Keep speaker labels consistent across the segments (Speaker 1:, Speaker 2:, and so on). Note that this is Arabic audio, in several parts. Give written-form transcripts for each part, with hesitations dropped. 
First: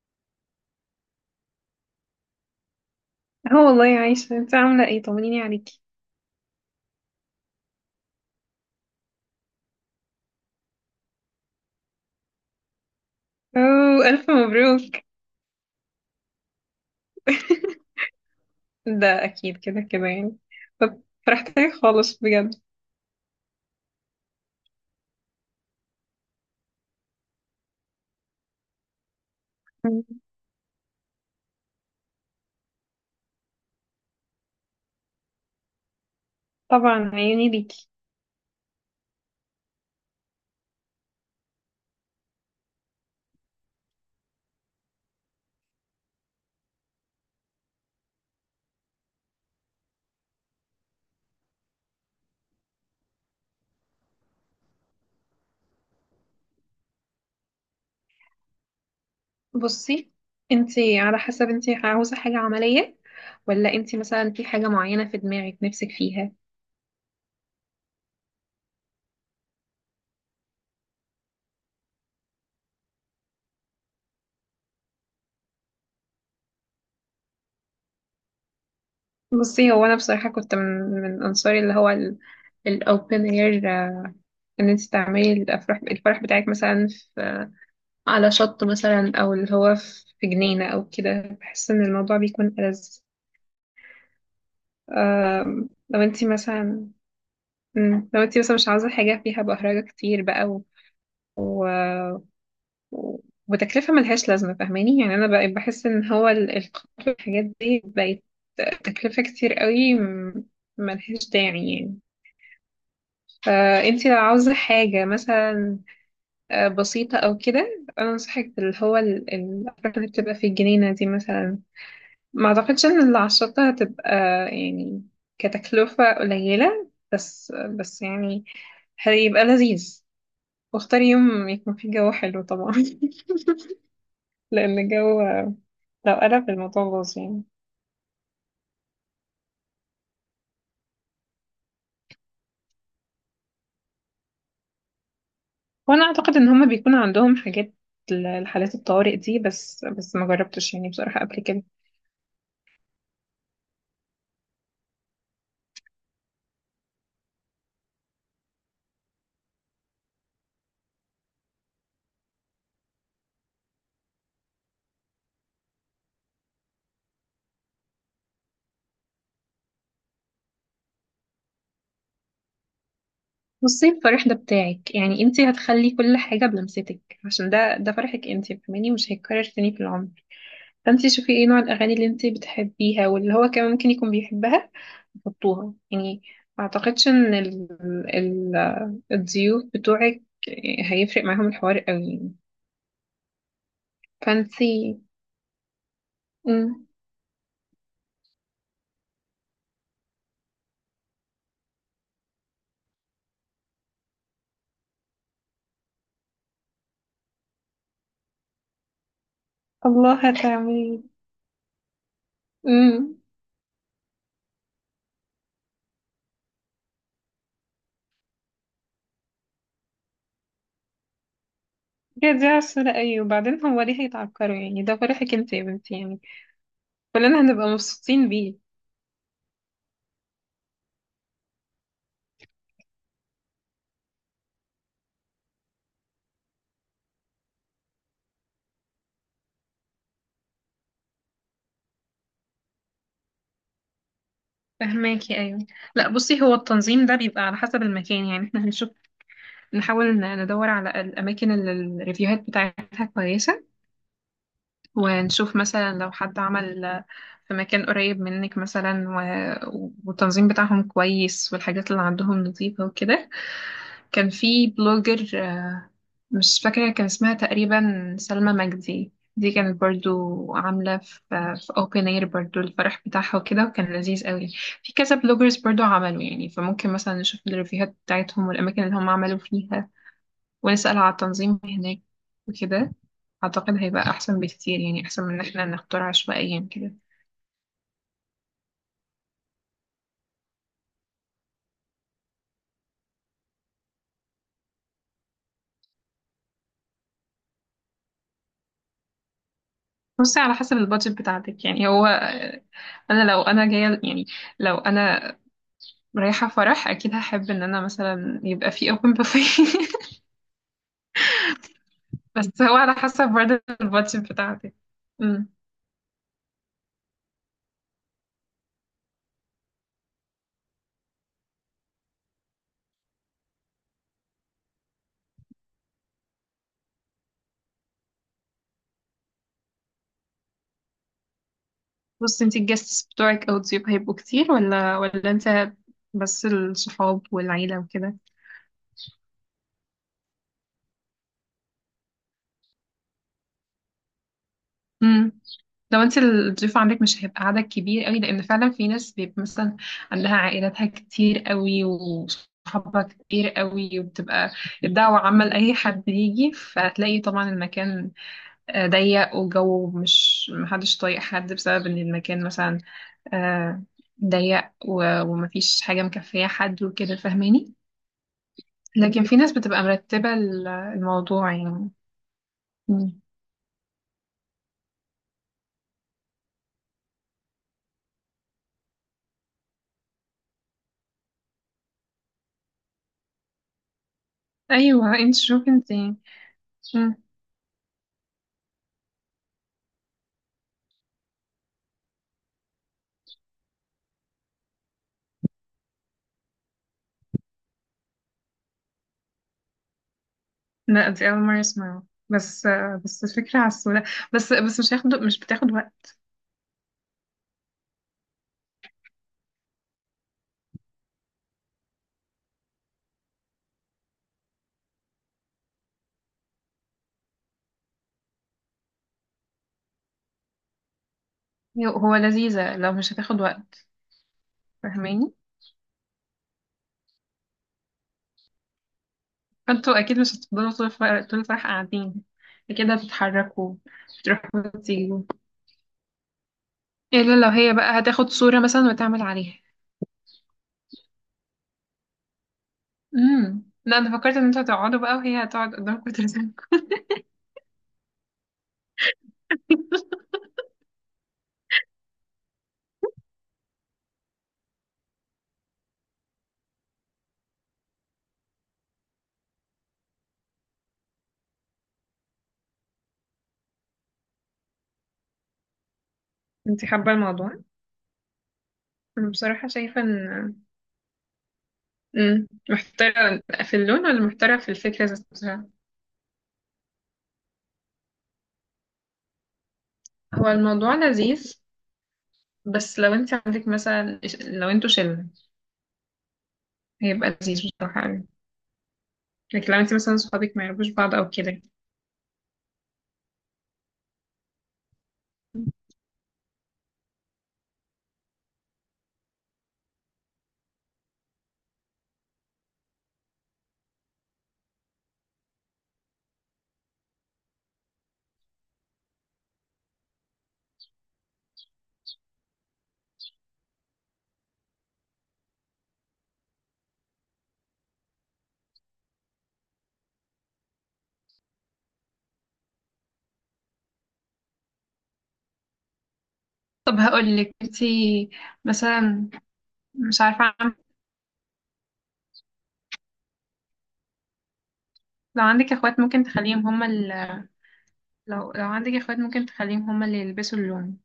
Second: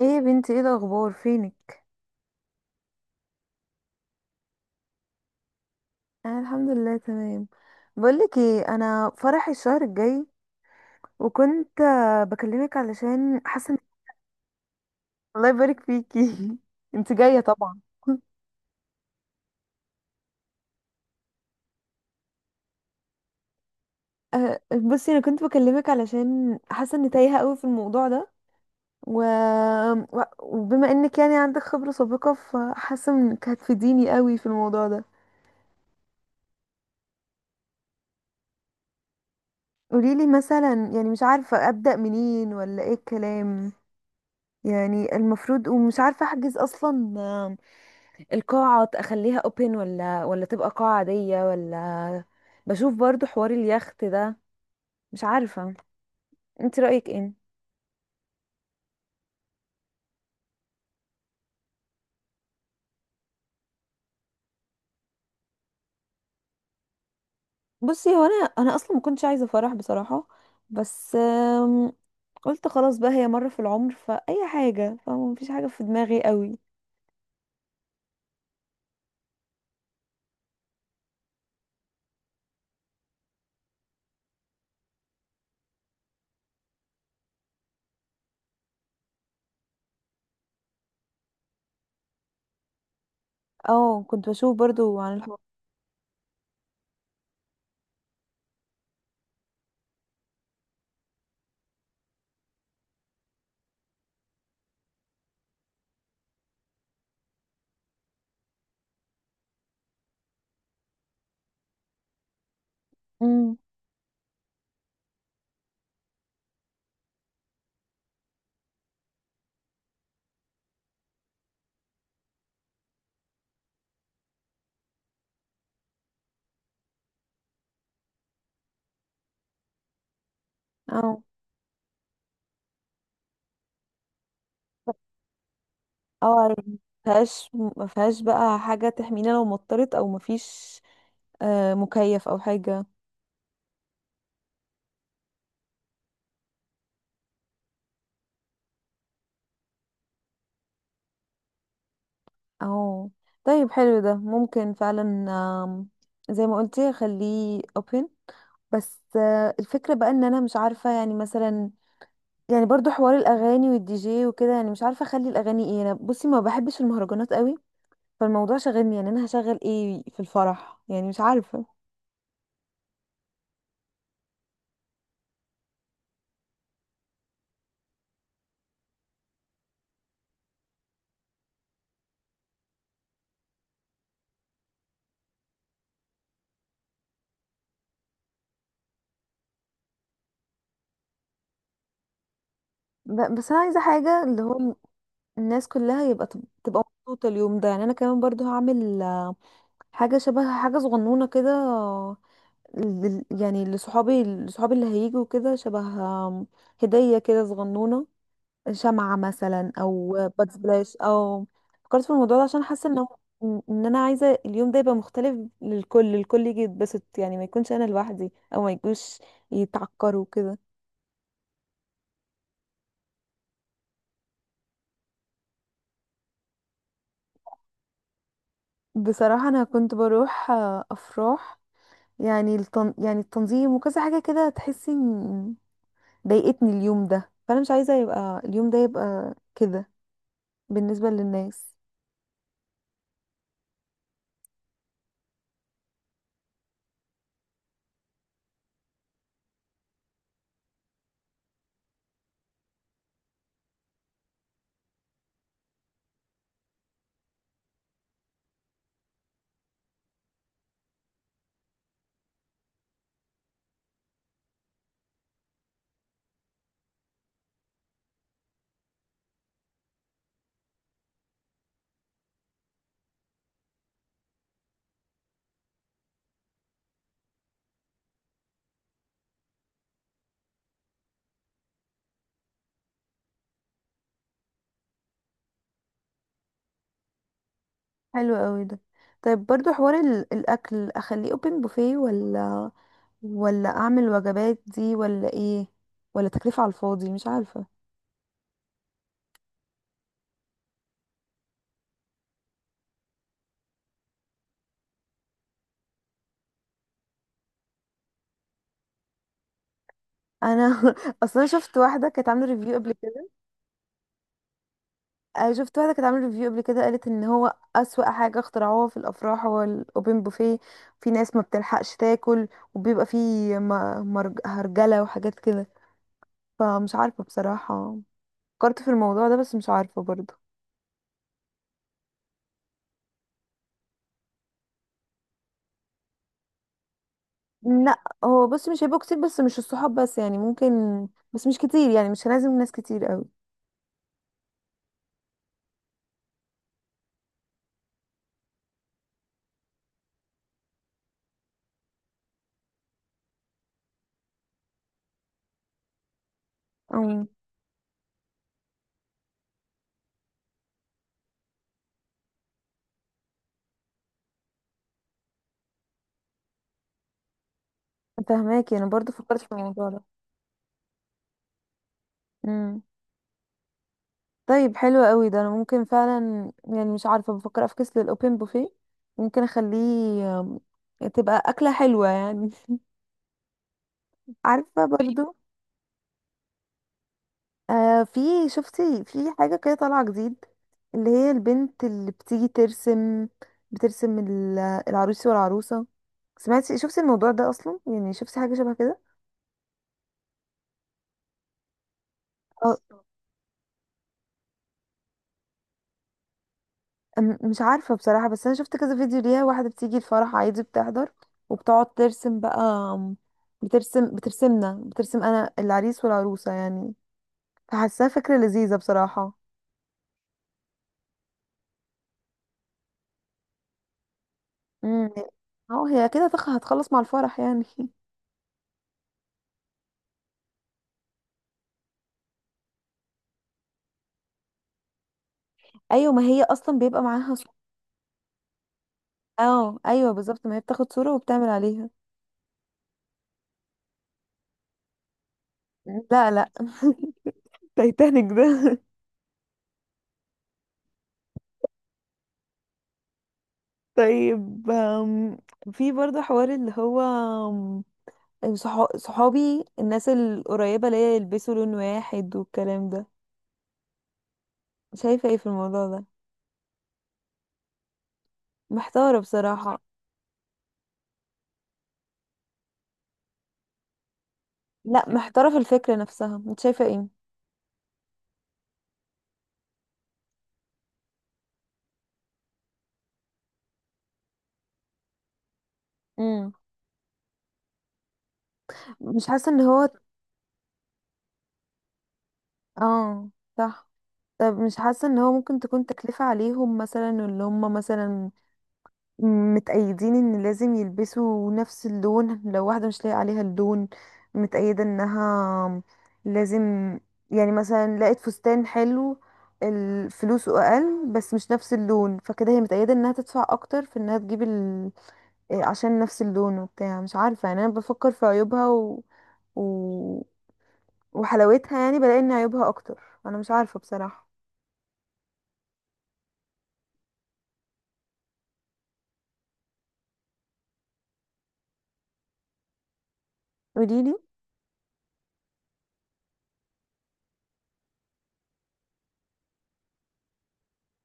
Speaker 1: ايه يا بنتي، ايه الاخبار؟ فينك؟
Speaker 2: اه والله عايشة، انت عاملة ايه؟ طمنيني عليكي.
Speaker 1: انا الحمد لله تمام. بقولك ايه، انا فرحي الشهر الجاي. وكنت بكلمك علشان حاسه
Speaker 2: اوه ألف مبروك.
Speaker 1: الله يبارك فيكي انت جايه طبعا.
Speaker 2: ده أكيد كده كده يعني. طب فرحت لك خالص بجد.
Speaker 1: بصي، انا كنت بكلمك علشان حاسه اني تايهه قوي في الموضوع ده و...
Speaker 2: مم.
Speaker 1: وبما انك يعني عندك خبره سابقه، فحاسه انك هتفيديني قوي في الموضوع ده.
Speaker 2: طبعا عيوني ليكي.
Speaker 1: قوليلي مثلا، يعني مش عارفه ابدا منين ولا ايه الكلام، يعني المفروض، ومش عارفه احجز اصلا. القاعة اخليها اوبن ولا تبقى قاعة عادية، ولا بشوف برضو حوار اليخت ده؟ مش عارفة، انت رأيك ايه؟
Speaker 2: بصي انت، على حسب انت عاوزة حاجة عملية، ولا انت مثلا في حاجة معينة في دماغك نفسك فيها.
Speaker 1: بصي، هو انا اصلا ما كنتش عايزة فرح بصراحة، بس قلت خلاص بقى، هي مرة في العمر فأي حاجة، فما فيش حاجة في دماغي قوي.
Speaker 2: بصي هو أنا بصراحة كنت من من أنصاري اللي هو الأوبن اير، ان انت تعملي الفرح بتاعك مثلا على شط مثلا، او اللي هو في جنينة او كده. بحس ان الموضوع بيكون ألذ.
Speaker 1: اه، كنت بشوف برضو عن الحوار.
Speaker 2: لو انتي مثلا، لو انتي مثلا مش عاوزة حاجة فيها بهرجة كتير بقى، و... و- وتكلفة ملهاش لازمة، فاهماني؟ يعني انا بقى بحس ان هو القطر والحاجات دي بقت تكلفة كتير قوي، ملهاش داعي يعني.
Speaker 1: امم.
Speaker 2: فانتي لو عاوزة حاجة مثلا بسيطة او كده، انا انصحك اللي هو الأفراح اللي بتبقى في الجنينة دي مثلا. ما اعتقدش ان العشرة هتبقى يعني كتكلفة قليلة، بس يعني هيبقى لذيذ. واختاري
Speaker 1: اه،
Speaker 2: يوم يكون فيه جو حلو طبعا. لان الجو، لو
Speaker 1: اه،
Speaker 2: قلب
Speaker 1: عارف.
Speaker 2: الموضوع باظ يعني.
Speaker 1: مفيهاش مفيهاش بقى حاجة تحمينا لو مطرت، او مفيش مكيف او حاجة.
Speaker 2: وانا اعتقد ان هما بيكون عندهم حاجات لحالات الطوارئ دي، بس ما جربتش يعني بصراحة قبل كده.
Speaker 1: اه، طيب حلو ده، ممكن فعلا. آم، زي ما قلتي خليه open. بس الفكرة بقى ان انا مش عارفة، يعني مثلا، يعني برضو حوار الاغاني والدي جي وكده، يعني مش عارفة اخلي الاغاني ايه. انا بصي ما بحبش المهرجانات قوي، فالموضوع شاغلني، يعني انا هشغل ايه في الفرح، يعني مش عارفة.
Speaker 2: بصي الفرح ده بتاعك يعني انتي هتخلي كل حاجة بلمستك، عشان ده فرحك انتي، فاهماني؟ مش هيتكرر تاني في العمر. فانتي شوفي ايه نوع الاغاني اللي انتي بتحبيها واللي هو كمان ممكن يكون بيحبها، حطوها يعني. ما اعتقدش ان ال... الضيوف بتوعك هيفرق معاهم الحوار قوي يعني.
Speaker 1: بس انا عايزة حاجة، اللي هو
Speaker 2: فانتي،
Speaker 1: الناس كلها يبقى تبقى
Speaker 2: مم.
Speaker 1: مبسوطة اليوم ده، يعني انا كمان برضو هعمل حاجة شبه حاجة صغنونة كده يعني لصحابي لصحابي اللي هيجوا، كده شبه آم، هدية كده صغنونة، شمعة مثلا او
Speaker 2: الله
Speaker 1: بادز بلاش.
Speaker 2: هتعملي.
Speaker 1: او فكرت في الموضوع ده عشان حاسة انه
Speaker 2: امم.
Speaker 1: ان إن انا عايزة اليوم ده يبقى مختلف للكل، الكل يجي يتبسط، يعني ما يكونش انا لوحدي او ما يجوش يتعكروا كده.
Speaker 2: يا دي عسولة، أيوة. وبعدين هو ليه هيتعكروا يعني؟ ده فرحك انت يا بنتي يعني، كلنا هنبقى مبسوطين بيه.
Speaker 1: بصراحة انا كنت بروح افراح، يعني يعني التنظيم وكذا حاجة كده، تحسي إن ضايقتني اليوم ده، فانا مش عايزة يبقى اليوم ده يبقى كده بالنسبة للناس.
Speaker 2: فهماكي، أيوة. لا بصي هو التنظيم ده بيبقى على حسب المكان. يعني احنا هنشوف، نحاول ندور على الأماكن اللي الريفيوهات بتاعتها كويسة، ونشوف مثلا لو حد عمل في مكان قريب منك مثلا، والتنظيم بتاعهم كويس، والحاجات اللي عندهم نظيفة وكده. كان في بلوجر مش فاكرة كان اسمها، تقريبا سلمى مجدي، دي كانت برضو عاملة في في اوبن اير برضو الفرح بتاعها وكده، وكان لذيذ قوي. في كذا بلوجرز برضو عملوا يعني، فممكن مثلا نشوف الريفيوهات بتاعتهم والأماكن اللي هم عملوا فيها، ونسأل على التنظيم هناك وكده. أعتقد هيبقى أحسن بكتير يعني، أحسن من إن احنا نختار عشوائيا كده.
Speaker 1: حلو قوي ده. طيب برضو حوار الاكل، اخليه اوبن بوفيه، ولا ولا اعمل وجبات دي، ولا ايه، ولا تكلفة على الفاضي، مش عارفة.
Speaker 2: بصي على حسب البادجت بتاعتك يعني. هو أنا لو أنا جاية يعني، لو أنا رايحة فرح، أكيد هحب إن أنا مثلا يبقى في أوبن بوفيه.
Speaker 1: انا اصلا شفت واحدة كانت عاملة
Speaker 2: بس
Speaker 1: ريفيو
Speaker 2: هو
Speaker 1: قبل
Speaker 2: على
Speaker 1: كده.
Speaker 2: حسب برضه البادجت بتاعتك. أمم.
Speaker 1: شفت واحدة كانت عاملة ريفيو قبل كده، قالت ان هو اسوأ حاجة اخترعوها في الافراح هو الاوبن بوفيه، في ناس ما بتلحقش تاكل، وبيبقى فيه هرجلة وحاجات كده، فمش عارفة بصراحة. فكرت في الموضوع ده بس مش عارفة برضو.
Speaker 2: بصي انتي الجاستس بتوعك أو الضيوف هيبقوا كتير، ولا انت بس الصحاب والعيلة
Speaker 1: لا
Speaker 2: وكده؟
Speaker 1: هو بص، مش هيبقوا كتير، بس مش الصحاب بس يعني، ممكن بس مش كتير، يعني مش لازم ناس كتير قوي.
Speaker 2: لو انت الضيف عندك مش هيبقى عدد كبير قوي، لان فعلا في ناس بيبقى مثلا عندها عائلاتها كتير قوي وصحابها كتير قوي، وبتبقى الدعوة عامة لأي حد يجي،
Speaker 1: او
Speaker 2: فهتلاقي طبعا المكان ضيق، والجو مش، محدش طايق حد بسبب ان المكان مثلا آه، ضيق ومفيش حاجة مكفية حد وكده، فاهماني؟
Speaker 1: فهماكي، انا برضو
Speaker 2: لكن في
Speaker 1: فكرت في
Speaker 2: ناس بتبقى
Speaker 1: الموضوع ده.
Speaker 2: مرتبة الموضوع يعني.
Speaker 1: امم.
Speaker 2: مم.
Speaker 1: طيب حلو قوي ده، انا ممكن فعلا، يعني مش عارفه، بفكر افكس للاوبن بوفيه، ممكن اخليه آم، تبقى اكله حلوه يعني عارفه
Speaker 2: ايوه
Speaker 1: برضو.
Speaker 2: انت شوفي انت. مم.
Speaker 1: في، شفتي في حاجة كده طالعة جديد، اللي هي البنت اللي بتيجي ترسم، بترسم العروس والعروسة. سمعتي؟ شفتي الموضوع ده أصلا؟ يعني شفتي حاجة شبه كده؟
Speaker 2: لا دي أول مرة أسمعه. بس،
Speaker 1: اه.
Speaker 2: بس الفكرة على السوداء، بس مش هياخد، مش بتاخد وقت.
Speaker 1: مش عارفة بصراحة، بس أنا شفت كذا فيديو ليها، واحدة بتيجي الفرح عادي، بتحضر وبتقعد ترسم بقى، بترسم أنا العريس والعروسة يعني. فحاساها فكرة لذيذة بصراحة.
Speaker 2: هو لذيذة لو مش هتاخد وقت،
Speaker 1: امم.
Speaker 2: فاهماني؟
Speaker 1: اه، هي كده هتخلص مع الفرح يعني
Speaker 2: فانتوا أكيد مش هتفضلوا طول الفرح، طول الفرح قاعدين كده، هتتحركوا، تروحوا وتيجوا.
Speaker 1: ايوه، ما هي اصلا بيبقى معاها.
Speaker 2: إلا لو هي بقى هتاخد صورة مثلا وتعمل عليها.
Speaker 1: اه، ايوه بالظبط، ما هي بتاخد صورة وبتعمل عليها.
Speaker 2: امم، لا أنا فكرت إن انتوا هتقعدوا بقى وهي هتقعد قدامكم
Speaker 1: لا، لا.
Speaker 2: وترسمكم.
Speaker 1: تايتانيك ده طيب في برضه حوار اللي هو صحابي، الناس القريبة ليا، يلبسوا لون واحد والكلام ده. شايفة ايه في الموضوع ده؟
Speaker 2: انتي حابة الموضوع؟
Speaker 1: محتارة
Speaker 2: أنا بصراحة
Speaker 1: بصراحة.
Speaker 2: شايفة إن، مم، محتارة في اللون ولا محتارة في الفكرة
Speaker 1: لا،
Speaker 2: ذات
Speaker 1: محتارة في
Speaker 2: نفسها؟
Speaker 1: الفكرة نفسها، انت شايفة ايه؟
Speaker 2: هو الموضوع لذيذ، بس لو انت عندك مثلا، لو انتوا شلة،
Speaker 1: امم،
Speaker 2: هيبقى لذيذ بصراحة أوي.
Speaker 1: مش حاسة ان
Speaker 2: لكن لو
Speaker 1: هو.
Speaker 2: انت مثلا صحابك ما يعرفوش بعض او كده.
Speaker 1: اه صح. طب مش حاسة ان هو ممكن تكون تكلفة عليهم مثلا، اللي هم مثلا متأيدين ان لازم يلبسوا نفس اللون، لو واحدة مش لاقي عليها اللون، متأيدة انها لازم، يعني مثلا لقت فستان حلو فلوسه اقل بس مش نفس اللون، فكده هي متأيدة انها تدفع اكتر في انها تجيب عشان نفس اللون وبتاع. مش عارفة، يعني انا بفكر في عيوبها و... وحلاوتها، يعني بلاقي ان عيوبها اكتر، انا مش عارفة بصراحة.
Speaker 2: طب هقول لك انت مثلا، مش عارفة،
Speaker 1: قوليلي.
Speaker 2: لو عندك اخوات ممكن تخليهم هما لو لو عندك اخوات ممكن تخليهم هما اللي يلبسوا اللون،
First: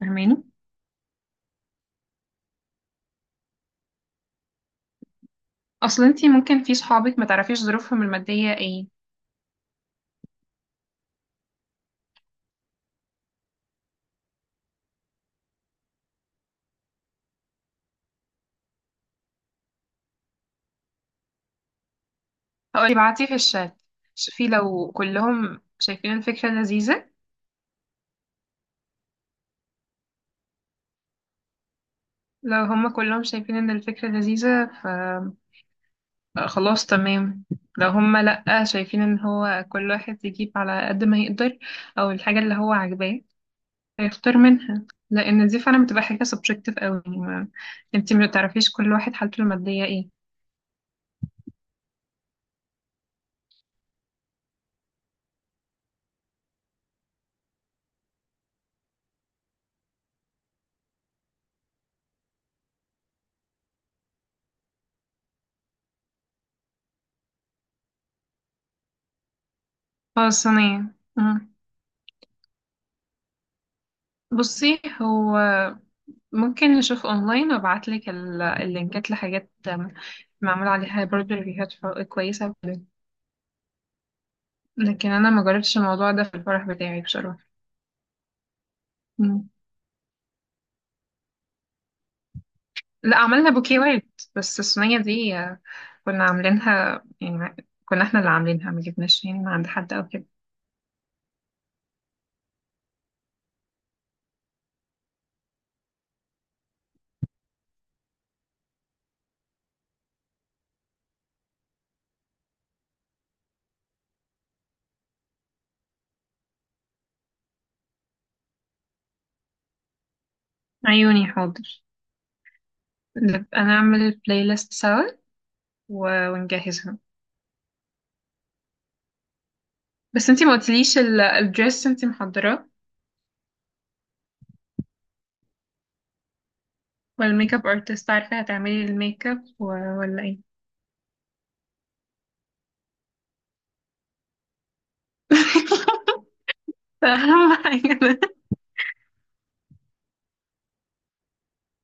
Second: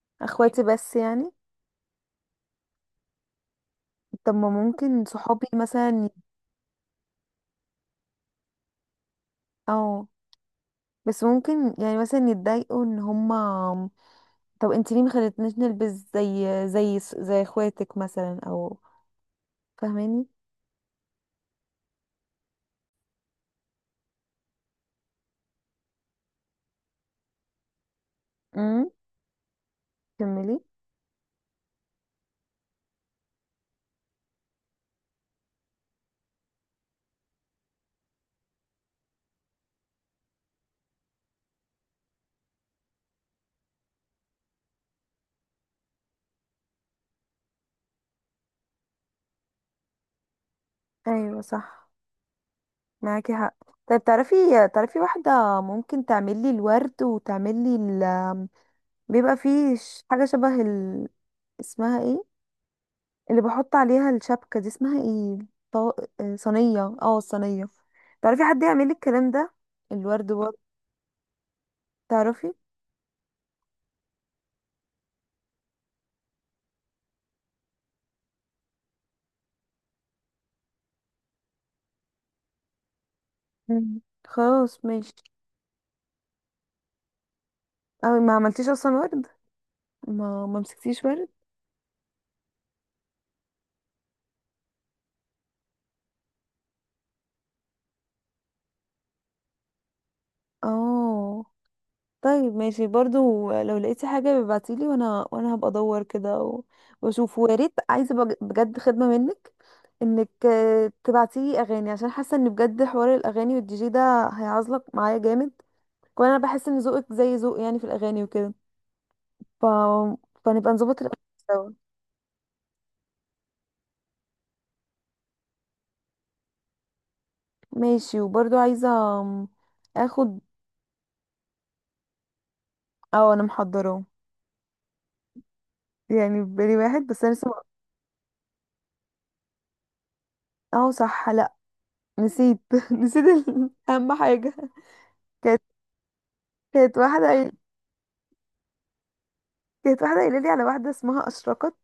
Speaker 2: فاهماني؟
Speaker 1: اخواتي بس يعني، طب ما ممكن صحابي
Speaker 2: اصلا
Speaker 1: مثلا.
Speaker 2: انت ممكن في صحابك ما تعرفيش ظروفهم المادية ايه.
Speaker 1: اه، بس ممكن يعني مثلا يتضايقوا ان هما، طب انت ليه ما خلتنيش نلبس زي اخواتك مثلا، او فاهماني.
Speaker 2: هقول ابعتي في الشات، شوفي لو كلهم شايفين الفكرة لذيذة.
Speaker 1: امم، كملي.
Speaker 2: لو هما كلهم شايفين ان الفكرة لذيذة ف خلاص تمام. لو هما لأ شايفين، ان هو كل واحد يجيب على قد ما يقدر، او الحاجة اللي هو عاجباه هيختار منها، لان دي فعلا بتبقى حاجة سبجكتيف قوي يعني. ما انتي ما تعرفيش كل واحد حالته المادية ايه.
Speaker 1: ايوه صح، معاكي حق. طيب تعرفي، تعرفي واحدة ممكن تعملي الورد، وتعملي ال، بيبقى فيه حاجة شبه اسمها ايه، اللي بحط عليها الشبكة دي اسمها ايه؟ طو... صينية، الصينية. تعرفي حد يعمل لي الكلام ده، الورد
Speaker 2: خلاص
Speaker 1: برضه؟
Speaker 2: انا، مم.
Speaker 1: تعرفي؟
Speaker 2: بصي هو ممكن نشوف اونلاين، وابعتلك اللينكات لحاجات معمول عليها برضه ريفيوهات كويسة وكده.
Speaker 1: مم. خلاص
Speaker 2: لكن
Speaker 1: ماشي.
Speaker 2: انا ما جربتش الموضوع ده في الفرح بتاعي بصراحة.
Speaker 1: اه، ما عملتيش اصلا ورد؟
Speaker 2: مم.
Speaker 1: ما مسكتيش ورد؟
Speaker 2: لا عملنا بوكيوات. بس الصينية دي كنا عاملينها يعني كنا احنا اللي عاملينها، ما جبناش يعني من عند حد او كده.
Speaker 1: اه، طيب ماشي. برضو لو لقيتي حاجة ببعتيلي، وانا هبقى ادور كده واشوف. ويا ريت، عايزة بجد خدمة منك، انك تبعتيلي اغاني، عشان حاسة ان بجد حوار الاغاني والدي جي ده هيعزلك معايا جامد، وانا بحس ان ذوقك زي ذوق يعني في الاغاني وكده ف... فنبقى نظبط الاغاني
Speaker 2: عيوني
Speaker 1: سوا.
Speaker 2: حاضر، نبقى نعمل بلاي ليست سوا ونجهزها.
Speaker 1: ماشي. وبرضو عايزة آم،
Speaker 2: بس
Speaker 1: اخد.
Speaker 2: انتي ما قلتليش الدريس انتي محضراه؟
Speaker 1: اه، انا محضراه، يعني في بالي واحد، بس انا لسه
Speaker 2: والميك اب ارتست، عارفة هتعملي الميك اب ولا ايه؟
Speaker 1: اه صح. لا نسيت نسيت اهم حاجه. كانت كانت واحده قايل-
Speaker 2: اهم حاجة ده.
Speaker 1: كانت واحده قايله لي على واحده اسمها اشرقت،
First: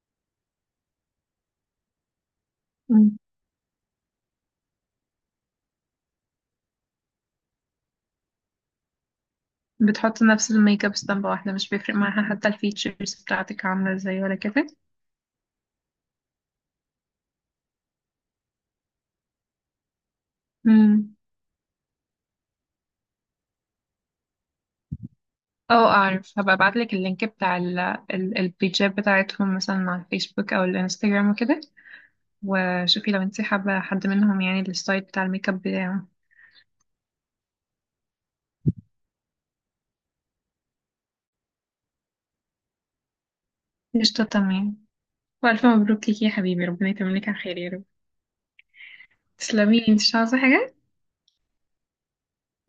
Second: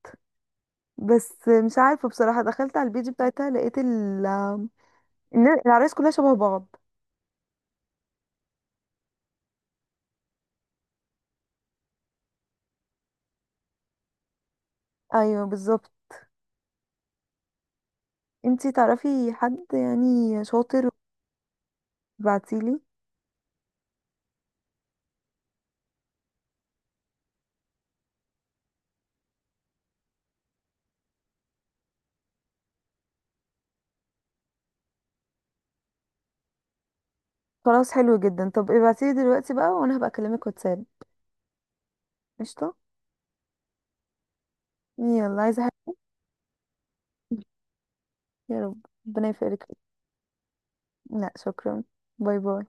Speaker 1: بس مش عارفه بصراحه، دخلت على البيج
Speaker 2: مم.
Speaker 1: بتاعتها لقيت ال إن العرايس كلها شبه بعض.
Speaker 2: بتحطي نفس الميك اب، اسطمبة واحدة مش بيفرق معاها حتى الفيتشرز بتاعتك عاملة ازاي ولا كده.
Speaker 1: ايوه بالظبط، انتي تعرفي حد يعني شاطر؟
Speaker 2: مم.
Speaker 1: ابعتيلي.
Speaker 2: اه اعرف، هبقى ابعتلك اللينك بتاع البيجات بتاعتهم مثلا على الفيسبوك او الانستجرام وكده، وشوفي لو انتي حابة حد منهم، يعني الستايل بتاع الميك اب بتاعه.
Speaker 1: خلاص حلو جدا، طب ابعتيلي دلوقتي بقى، وانا هبقى اكلمك واتساب. قشطه.
Speaker 2: قشطة تمام.
Speaker 1: يلا، عايزه
Speaker 2: والف
Speaker 1: حاجه؟
Speaker 2: مبروك ليكي يا حبيبي، ربنا يتمم لك على خير يا رب.
Speaker 1: يا رب، ربنا يفرجك.
Speaker 2: تسلمي انتي، مش عاوزة حاجة؟
Speaker 1: لا شكرا، باي باي.